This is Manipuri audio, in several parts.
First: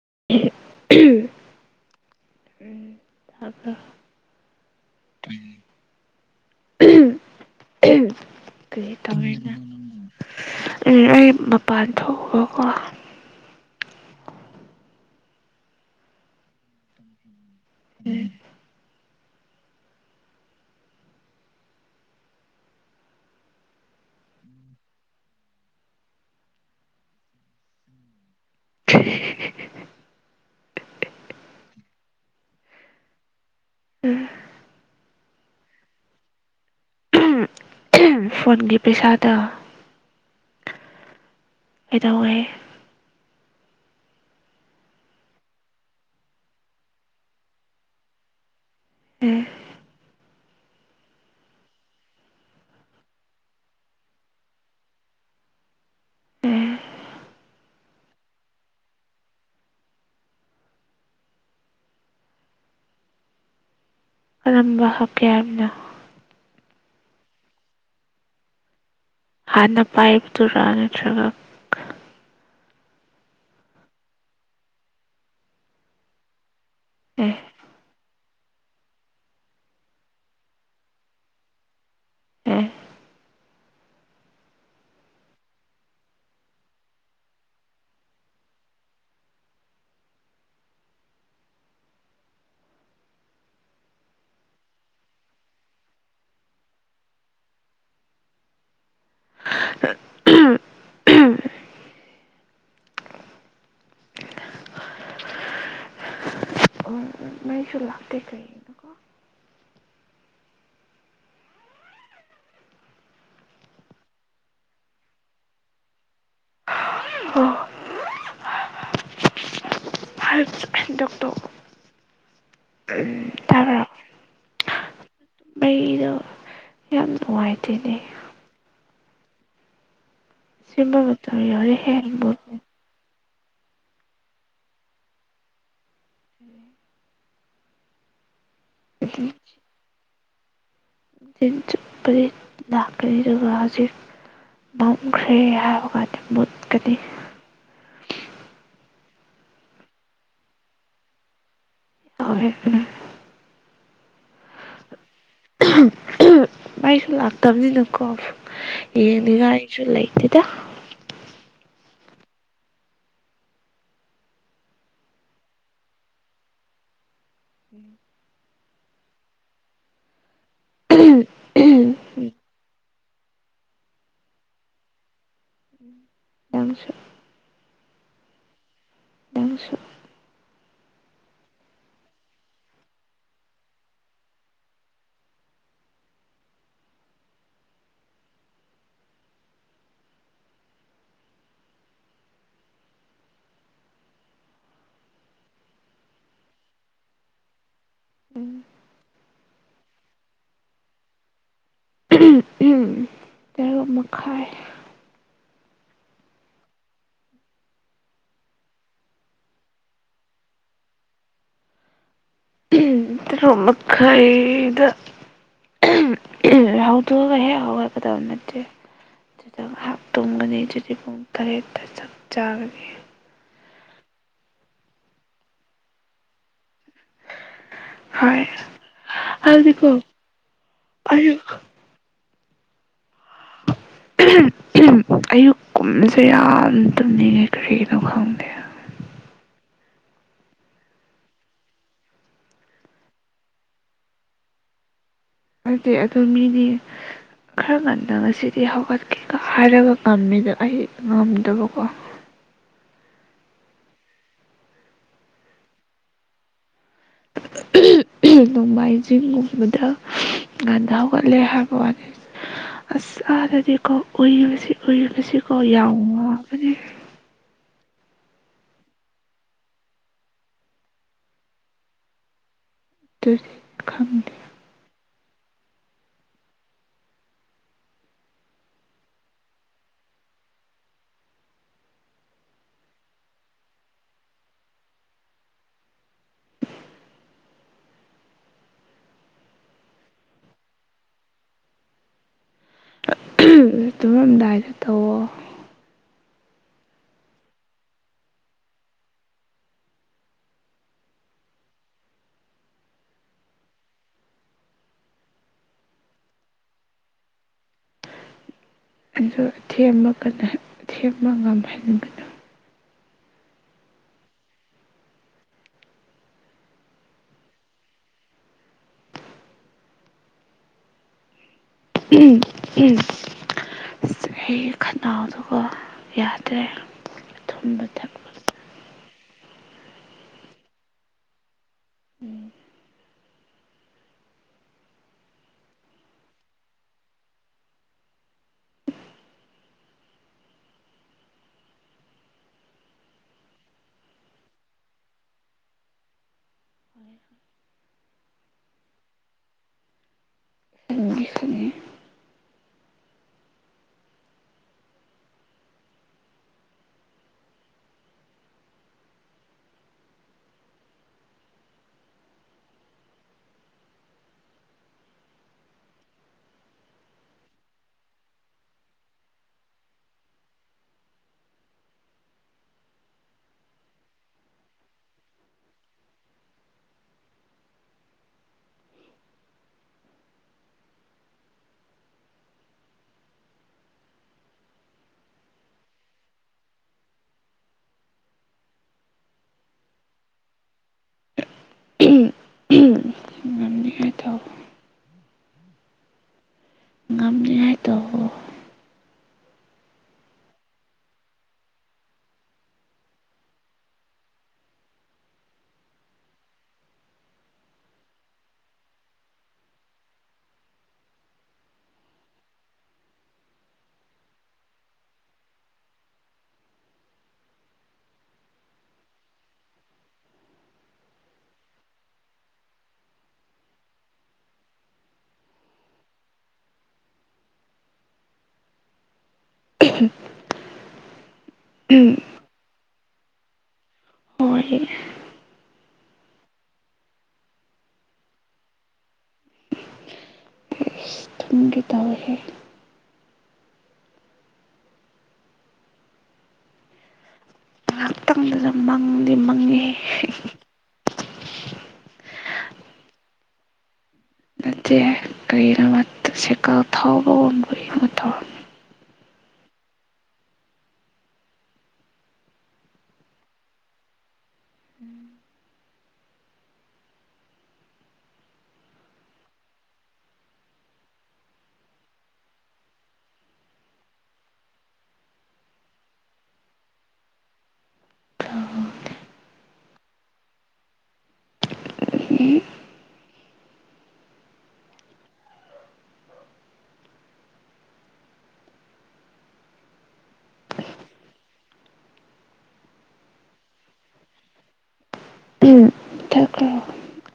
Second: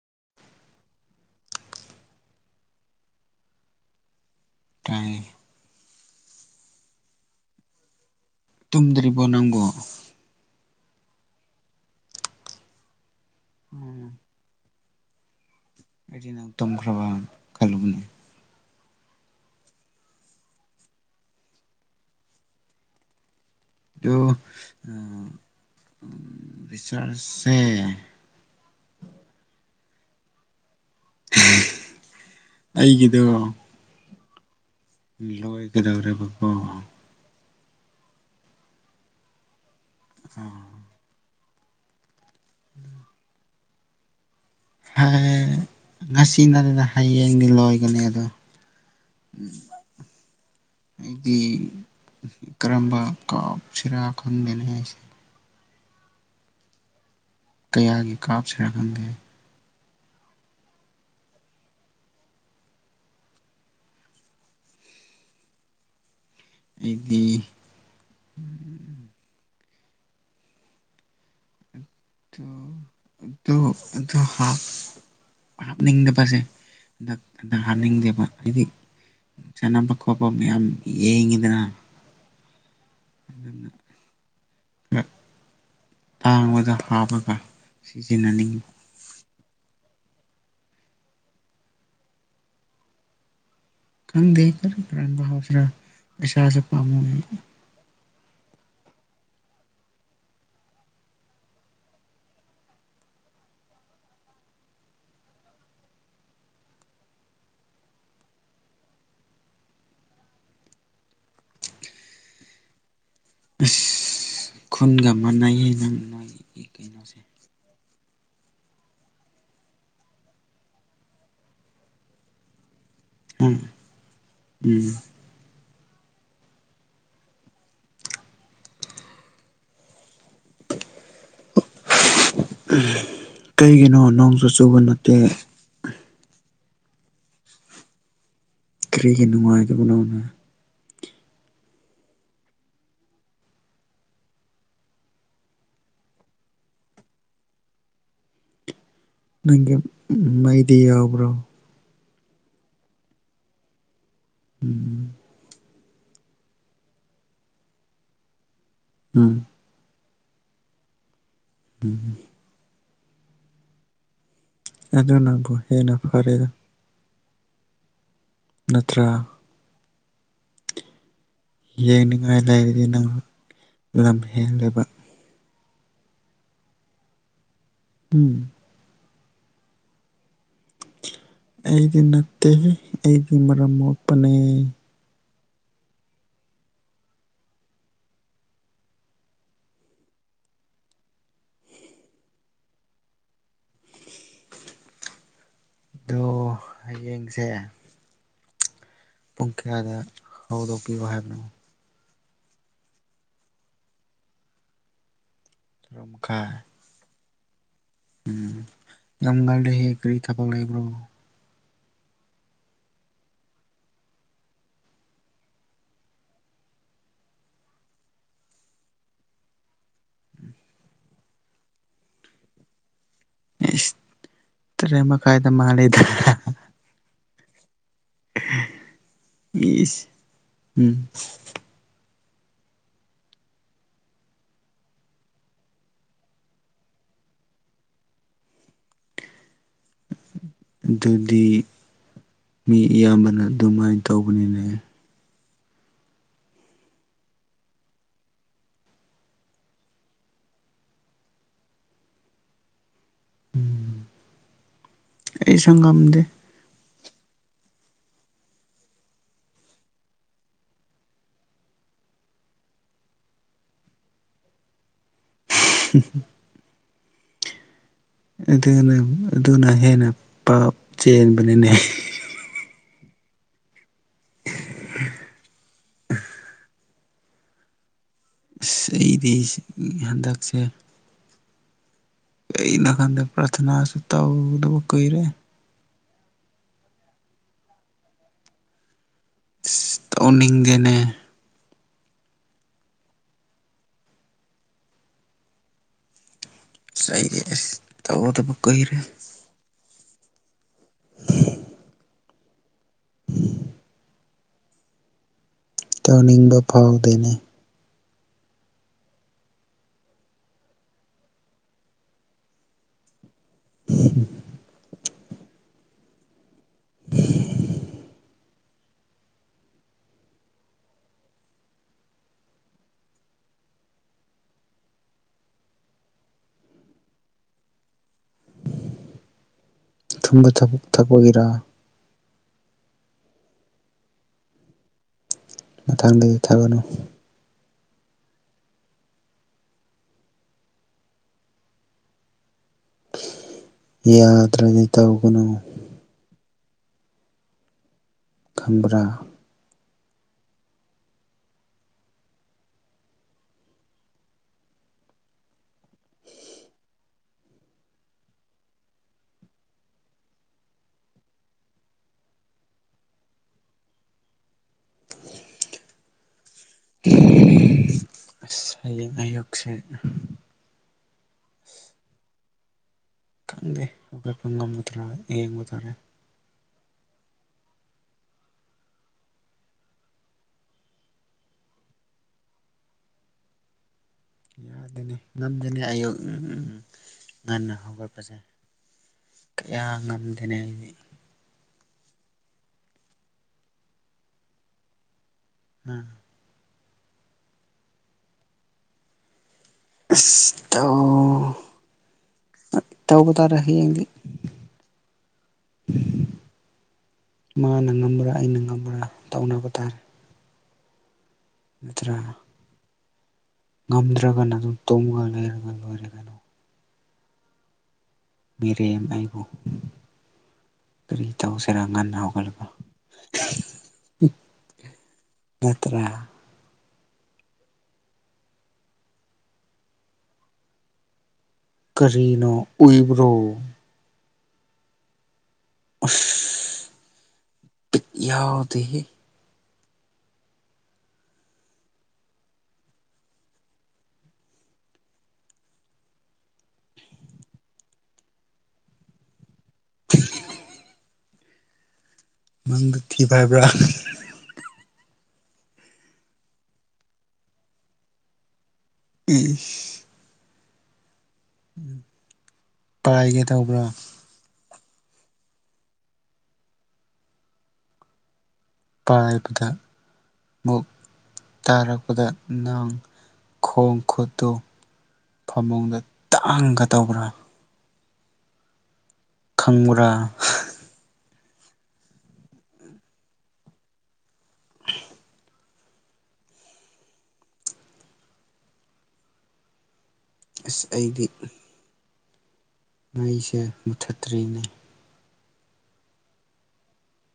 ꯎ ꯇꯔꯤ ꯎꯝ ꯇꯨꯝꯗ꯭ꯔꯤꯕꯣ ꯅꯪꯉꯣ ꯂꯩ ꯃꯄꯥꯟ ꯊꯣꯛ ꯎꯝ ꯑꯩꯗꯤ ꯅꯪ ꯇꯨꯝꯈ꯭ꯔꯕ ꯀꯂꯨꯕꯅꯦ ꯎꯝ ꯑꯗꯨꯣ ꯔꯤꯆꯥꯔꯖꯦ ꯊ ꯑꯩꯒꯤꯗꯣ ꯎꯝ ꯂꯣꯏꯒꯗꯧꯔꯦ ꯕꯕꯣ ꯐꯣꯟꯣꯟꯒꯤ ꯄꯩꯁꯥꯗ ꯑꯣ ꯑꯦ ꯇꯧꯋꯦ ꯎꯝ ꯍꯥꯏ ꯉꯁꯤꯅꯠꯇꯗ ꯍꯌꯦꯡꯗꯤ ꯂꯣꯏꯒꯅꯤ ꯑꯗꯣ ꯎꯝ ꯑꯩꯗꯤ ꯀꯔꯝꯕ ꯞ ꯁꯤꯔꯥ ꯈꯪꯗꯦꯅꯤ ꯍꯥꯏꯁꯦ ꯎꯝ ꯀꯌꯥꯒꯤ ꯀꯥꯞꯁꯤꯔ ꯈꯪꯗꯦ ꯑꯔꯟꯕ ꯍꯥꯞꯀꯦ ꯍꯥꯏꯕꯗꯣ ꯑꯗꯨꯗꯤ ꯍꯥꯟꯅ ꯄꯥꯏꯕꯗꯨꯔꯥ ꯅꯠꯇ꯭ꯔꯒ ꯑꯗꯨ ꯑꯗꯨ ꯑꯗꯨ ꯍꯥꯞ ꯍꯥꯞꯅꯤꯡꯗ ꯄꯥꯁꯦ ꯍꯟꯗꯛ ꯑꯦ ꯍꯟꯗꯛ ꯍꯥꯞꯅꯤꯡꯗꯦꯕ ꯗꯤ ꯆꯟꯅꯝ ꯄꯀꯄ ꯃꯌꯥꯝꯌꯥꯝ ꯌꯦꯡꯉꯤꯗꯅ ꯎꯝ ꯑꯗꯨꯅ ꯈꯔ ꯇꯥꯡꯕꯗ ꯍꯥꯞꯄꯒ ꯁꯤꯖꯤꯟꯅꯅꯤꯡꯉꯤ ꯈꯪꯗꯦ ꯑꯔꯟꯕ ꯍꯥꯞꯁꯤꯔ ꯄꯩꯁꯥꯁꯦ ꯄꯥꯃꯨꯔꯦ ꯎꯝ ꯃꯩꯁꯨ ꯂꯥꯛꯇꯦ ꯀꯩꯒꯤꯅꯣ ꯑꯁ ꯈꯨꯟꯒ ꯃꯥꯟꯅꯩꯌꯦ ꯅꯪ ꯅꯣꯏꯒꯤ ꯀꯩꯅꯣꯁꯦ ꯑꯣ ꯍꯟꯗꯛꯇꯣ ꯎꯝ ꯑꯝ ꯇꯥꯕ꯭ꯔꯣ ꯎꯝ ꯃꯩꯗꯣ ꯌꯥꯝ ꯅꯨꯡꯉꯥꯏꯇꯦꯅꯦ ꯁꯦꯝꯕ ꯃꯇꯝ ꯌꯧꯔꯦꯍꯦ ꯑꯩꯕꯨ ꯀꯩꯒꯤꯅꯣ ꯅꯣꯡꯁꯨ ꯆꯨꯕ ꯅꯠꯇꯦ ꯀꯔꯤꯒꯤ ꯅꯨꯡꯉꯥꯏꯗꯕꯅꯣꯅꯦ ꯇꯤꯟ ꯆꯨꯞꯄꯗꯤ ꯂꯥꯛꯀꯅꯤ ꯑꯗꯨꯒ ꯍꯧꯖꯤꯛ ꯃꯨꯠꯈ꯭ꯔꯦ ꯍꯥꯏꯕ ꯀꯥꯟꯗ ꯃꯨꯠꯀꯅꯤ ꯅꯪꯒꯤ ꯃꯩꯗꯤ ꯌꯥꯎꯕ꯭ꯔꯣ ꯌꯥꯎꯋꯦ ꯐꯩꯅꯥꯝ ꯎꯝ ꯃꯩꯁꯨ ꯂꯥꯛꯇꯕꯅꯤꯅꯀꯣ ꯎꯝ ꯌꯦꯡꯅꯤꯡꯉꯥꯏꯁꯨ ꯂꯩ ꯇꯦꯗ ꯎꯝ ꯑꯗꯨꯅꯕꯨ ꯍꯦꯟꯅ ꯐꯔꯦꯗ ꯅꯠꯇ꯭ꯔꯥ ꯌꯦꯡꯅꯤꯡꯉꯥꯏ ꯂꯩꯕꯗꯤ ꯅꯪ ꯂꯝ ꯍꯦꯜꯂꯕ ꯥꯅꯪꯁꯨ ꯎꯝ ꯑꯩꯗꯤ ꯅꯠꯇꯦ ꯑꯩꯗꯤ ꯃꯔꯝ ꯃꯣꯛꯄꯅꯦ ꯑꯗꯣ ꯍꯌꯦꯡꯁꯦ ꯎꯝ ꯄꯨꯡ ꯀꯌꯥꯗ ꯍꯧꯗꯣꯛꯄꯤꯌꯣ ꯍꯥꯏꯕꯅꯣ ꯎꯝ ꯇꯔꯨꯛ ꯃꯈꯥꯏ ꯇꯔꯨꯛ ꯃꯈꯥꯏ ꯎꯝ ꯌꯥꯝ ꯉꯜꯂꯤꯍꯦ ꯀꯔꯤ ꯊꯕꯛ ꯂꯩꯕ꯭ꯔꯣ ꯇꯔꯨꯛ ꯃꯈꯥꯏꯗ ꯍꯧꯗꯣꯛꯑꯒ ꯍꯦꯛ ꯍꯧꯒꯠꯀꯗꯕ ꯅꯠꯇꯦ ꯇꯨꯝꯒꯅꯤ ꯑꯗꯨꯗꯤ ꯄꯨꯡ ꯇꯔꯦꯠꯇ ꯆꯞ ꯆꯥꯒꯅꯤ ꯏꯁ ꯇꯔꯦꯠ ꯃꯈꯥꯏꯗ ꯃꯥꯜꯂꯦꯗ ꯍꯥꯏ ꯑꯗꯨꯗꯤꯀꯣ ꯏꯁ ꯎꯝ ꯑꯌꯨꯛ ꯑꯌꯨꯛ ꯀꯨꯝꯕꯁꯦ ꯌꯥꯝ ꯇꯨꯝꯅꯤꯡꯉꯦ ꯀꯔꯤꯒꯤꯅꯣ ꯈꯪꯗꯦ ꯑꯗꯨꯗꯤ ꯃꯤ ꯑꯌꯥꯝꯕꯅ ꯑꯗꯨꯃꯥꯏꯅ ꯇꯧꯕꯅꯤꯅꯦ ꯑꯗꯨꯗꯤ ꯑꯗꯨꯗ ꯃꯤꯗꯤ ꯈꯔ ꯉꯟꯅ ꯉꯁꯤꯗꯤ ꯍꯧꯒꯠꯀꯦꯒ ꯍꯥꯏꯔꯒ ꯉꯝꯃꯦꯗ ꯑꯩ ꯉꯝꯗꯕꯀꯣ ꯑꯩ ꯁꯒ ꯑꯃꯗꯤ ꯅꯣꯡꯃꯥꯏꯖꯤꯡꯒꯨꯝꯕꯗ ꯉꯟꯊ ꯍꯧꯒꯠꯂꯦ ꯍꯥꯏꯕ ꯋꯥꯅꯤ ꯑꯁ ꯑꯥꯗꯗꯤꯀꯣ ꯎꯨꯏꯔꯤꯕꯕꯁꯤ ꯀꯨꯏ ꯉꯁꯤꯀꯣ ꯌꯥꯝꯎꯕꯅꯤ ꯑꯗꯨꯅ ꯑꯗꯨꯅ ꯍꯦꯟꯅ ꯄꯞ ꯆꯦꯟꯕꯅꯤꯅꯦ ꯑꯗꯨ ꯈꯪꯗ [inaudible] ꯑꯁ ꯑꯩꯗꯤ ꯍꯟꯗꯛꯁꯦ ꯀ ꯅ ꯈꯗ ꯄꯔꯊꯅꯥꯁꯨ ꯇꯗꯕ ꯀꯣꯏꯔꯦ ꯅꯤꯡꯗꯦꯅꯦ ꯑꯗꯨꯃꯝꯗꯥꯏꯗ ꯇꯧꯑꯣꯣ ꯁꯗꯕꯨꯀꯔꯦ [inaudible] [inaudible] [inaudible] ꯇꯧꯅꯤꯡꯕ ꯐꯥꯎꯗꯦꯅꯤ ꯑꯗꯨꯗ ꯑꯊꯦꯝ ꯑꯃ ꯑꯊꯦꯝ ꯑꯃ ꯉꯝꯍꯟꯒꯅꯨ [unintelligible] [unintelligible] [unintelligible] ꯎꯝ ꯎꯝ ꯑꯩꯒꯤ ꯈꯅꯥꯎꯗꯨꯒꯣ ꯌꯥꯗ꯭ꯔꯦ ꯑꯊꯨꯝꯕ ꯊꯛꯄꯗ ꯊꯨꯝꯕ ꯊꯛꯄ ꯊꯛꯄꯒꯤꯔꯥ ꯎꯝ ꯃꯊꯥꯡꯗꯤ ꯊꯛꯒꯅꯨ ꯌꯥꯗ꯭ꯔꯗꯤ ꯇꯧꯒꯅꯨ ꯈꯪꯕꯔ ꯈꯪꯗꯤ ꯈꯪꯉꯦ ꯑꯁ ꯍꯌꯦꯡ ꯑꯌꯨꯛꯁꯦ ꯈꯪꯗꯦ ꯑꯩꯈꯣꯏꯄ [unintelligible] ꯉꯝꯃꯗ꯭ꯔꯥ ꯑꯦꯡꯕ ꯇꯥꯔꯦ ꯌꯥꯗꯦꯅꯦ ꯉꯝꯗꯦꯅꯦ ꯑꯌꯨꯛ ꯉꯟꯅ ꯍꯧꯒꯠꯄꯁꯦ ꯀꯌꯥ ꯉꯝꯗꯦꯅꯦ ꯑꯩꯗꯤ ꯇ [unintelligible] ꯎꯝ ꯉꯝꯅꯤꯍꯥꯏꯗꯣ ꯑꯁ ꯇꯧꯇꯧꯕ ꯇꯥꯔꯦ ꯍꯌꯦꯡꯗꯤ ꯃꯥꯅ ꯉꯝꯕ꯭ꯔꯥ ꯑꯩꯅ ꯉꯝꯕ꯭ꯔꯥ ꯇꯧꯅꯕ ꯇꯥꯔꯦ ꯅꯠꯇ꯭ꯔꯥ ꯉꯝꯗ꯭ꯔꯒꯅ ꯑꯗꯨꯝ ꯇꯨꯝꯒ ꯂꯩꯔꯒ ꯂꯣꯏꯔꯦ ꯃꯤꯔꯦꯝ ꯑꯩꯕꯨ ꯀꯔꯤ ꯇꯧꯁꯤꯔꯥ ꯉꯟꯅ ꯍꯧꯒꯠꯂꯒ ꯅꯠꯇ꯭ꯔꯥ [inaudible] [unintelligible] ꯀꯔꯤꯅꯣ ꯎꯏꯕꯔꯣ ꯍꯣꯏ ꯎꯁ ꯕꯤꯇ ꯌꯥꯎꯗꯦꯍꯦ ꯇꯨꯝꯒꯦ ꯍꯧꯋꯦꯍꯦ ꯉꯥꯏꯍꯥꯛꯇꯪꯗꯨꯗꯥ ꯃꯪꯗꯤ ꯃꯪꯉꯦꯍꯦ [unintelligible] [unintelligible] ꯃꯗ ꯊ ꯍꯥꯏꯕ꯭ꯔꯥ [unintelligible] ꯀꯔꯤꯔꯥ ꯁꯥꯏꯀꯜ ꯊꯥꯎꯕꯒꯨꯝ ꯀꯔꯤꯒꯨꯨꯝ ꯇꯧꯔꯝꯃꯦ ꯏꯤꯁ ꯄꯥꯏꯒꯦ ꯇꯧꯕꯔ ꯄꯥꯏꯕꯗ ꯃꯨꯛ ꯇꯥꯔꯛꯄꯗ ꯅꯪ ꯈꯣꯡ ꯈꯨꯠꯇꯨ ꯐꯃꯨꯡꯗ ꯇꯥꯡꯒꯗꯧꯕ꯭ꯔꯥ ꯈꯪꯕꯔ ꯇꯧꯔꯝꯕꯅꯤ ꯑꯁ ꯑꯩꯗꯤ ꯃꯩꯁꯦ ꯃꯨꯊꯠꯇ꯭ꯔꯤꯅꯦ ꯎꯝ ꯊ [unintelligible]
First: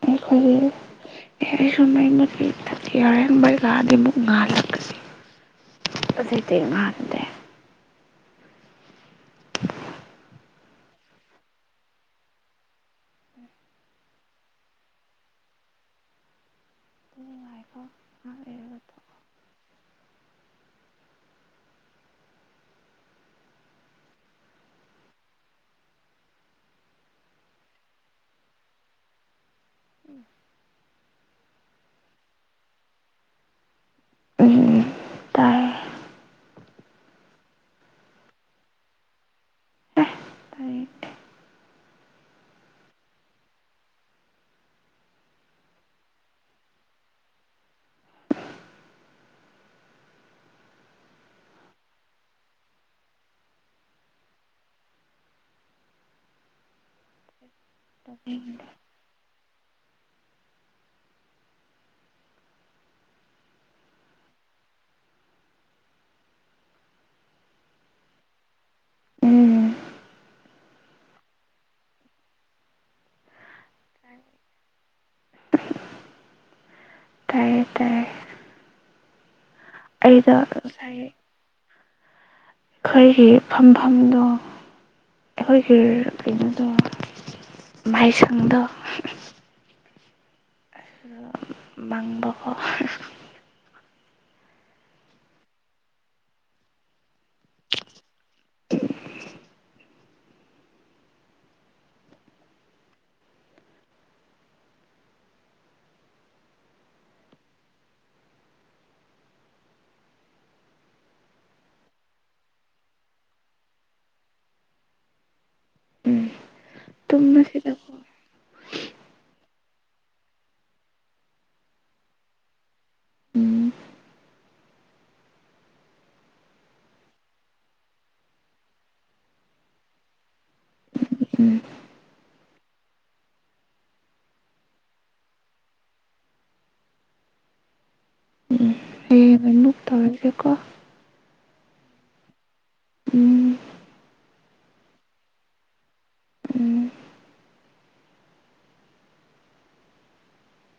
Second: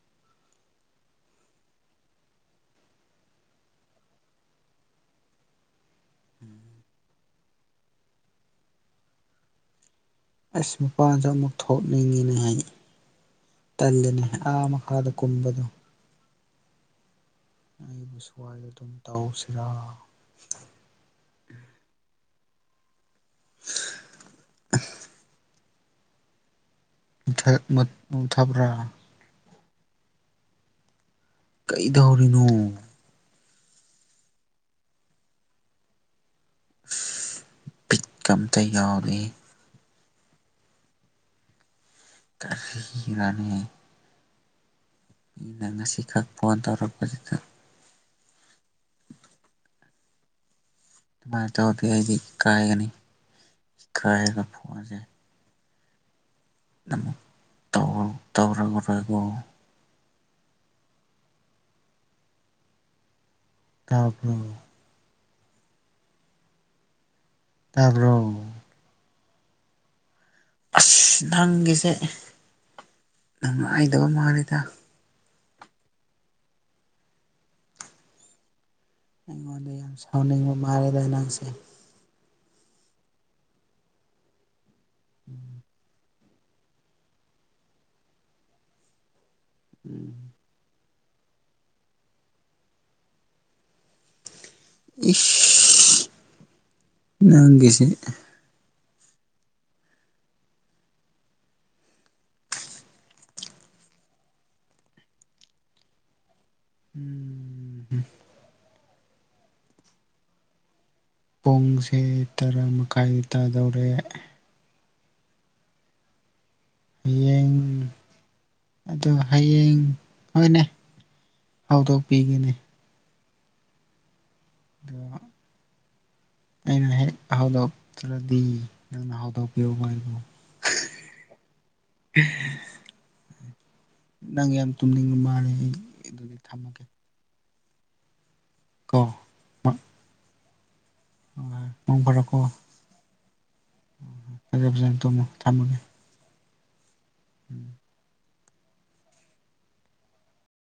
ꯌꯥꯔꯦ ꯃꯩ ꯂꯥꯛꯑꯗꯤ ꯑꯃꯨꯛ ꯉꯥꯜꯂꯛꯄꯁꯤ ꯃꯥꯥꯟꯗꯦ ꯑꯁ ꯃꯄꯥꯟꯗ ꯑꯃꯨꯛ ꯊꯣꯛꯅꯤꯡꯉꯤꯅꯦ ꯍꯥꯏ ꯇꯜꯜꯂꯤꯅꯦ ꯑꯥ ꯃꯈꯥꯗ ꯀꯨꯝꯕꯗꯣ ꯉꯥꯏꯈꯣ ꯑꯩꯕꯨ ꯉꯥꯏꯍꯥꯛ ꯁ꯭ꯋꯥꯏꯗ ꯂꯩꯔꯒ ꯑꯗꯨꯝ ꯇꯧꯁꯤꯔꯥ [inaudible] ꯃ ꯃ ꯊꯥꯕ꯭ꯔꯥ ꯎꯝ ꯀꯩꯗꯧꯔꯤꯅꯣ ꯎꯝ ꯇꯥꯏ ꯕꯤꯠ ꯀꯝꯇ ꯌꯥꯎꯔꯤ ꯑꯦ ꯇꯥꯏ ꯀꯔꯤꯔꯥꯅꯦ ꯑꯩꯅ ꯉꯁꯤꯈꯛ ꯐꯣꯟ ꯇꯧꯔꯛꯄꯗꯨꯗ ꯑꯗꯨꯃꯥꯏꯅ ꯇꯧꯗꯤ ꯑꯩꯗꯤ ꯀꯥꯏꯒꯅꯤ ꯀꯥꯏꯔꯒ ꯐꯣꯡꯁꯦ ꯇꯧꯔꯔꯣꯏꯒꯣ ꯇꯥꯄ ꯇꯥꯔꯕꯣ ꯎꯝ ꯑ ꯅꯪꯒꯤꯁꯦ ꯍꯥꯏꯗꯧꯕ ꯃꯥꯔꯤꯦꯗ ꯇꯔꯌꯦꯦ ꯇꯔꯦ ꯑꯩꯉꯣꯟꯗ ꯌꯥꯝ ꯁꯥꯎꯅꯤꯡꯕ ꯃꯥꯜꯂꯦꯗ ꯑꯉꯥꯡꯁꯦ ꯑꯩꯈꯣꯏꯒꯤ ꯐꯝꯐꯝꯗꯣ ꯑꯩꯣꯏ ꯀ ꯑꯩꯅꯣꯗꯣ ꯃꯍꯩꯁꯪꯗ ꯎꯝ ꯃꯥꯡꯕꯈ ꯅꯪꯒꯦꯁꯦ [inaudible] ꯎꯝ ꯄꯨꯡꯁꯦ ꯇꯔꯥ ꯃꯈꯥꯏ ꯇꯥꯗꯧꯔꯦ ꯎꯝ ꯍꯌꯦꯡ ꯇꯨꯝꯃꯁꯤꯗꯀꯣ ꯑꯣ ꯍꯌꯦꯡ ꯍꯣꯏꯅꯦ ꯍꯧꯗꯣꯛꯄꯤꯒꯅꯦ ꯎꯝ ꯑꯗꯣ ꯑꯩꯅ ꯍꯦꯛ ꯍꯧꯗꯣꯛꯇ꯭ꯔꯗꯤ ꯅꯪꯅ ꯍꯧꯗꯣꯛꯄꯤꯌꯨ ꯍꯥꯏꯕꯨ ꯎꯝ ꯅꯪ ꯌꯥꯝ ꯇꯨꯝꯅꯤꯡꯕ ꯃꯥꯂꯦ ꯑꯩ ꯑꯗꯨꯗꯤ ꯊꯝꯃꯒꯦ ꯎꯝ ꯀꯣ ꯍꯌꯦꯡ ꯍ ꯅꯨꯡ ꯇꯧꯔꯁꯦꯀꯣ ꯃꯣꯡ ꯐꯔꯛꯀ ꯎꯝ ꯐꯖꯦ ꯐꯖꯅ ꯇꯨꯝꯃꯣ ꯊꯝꯃꯒꯦ ꯎꯝ ꯎꯝ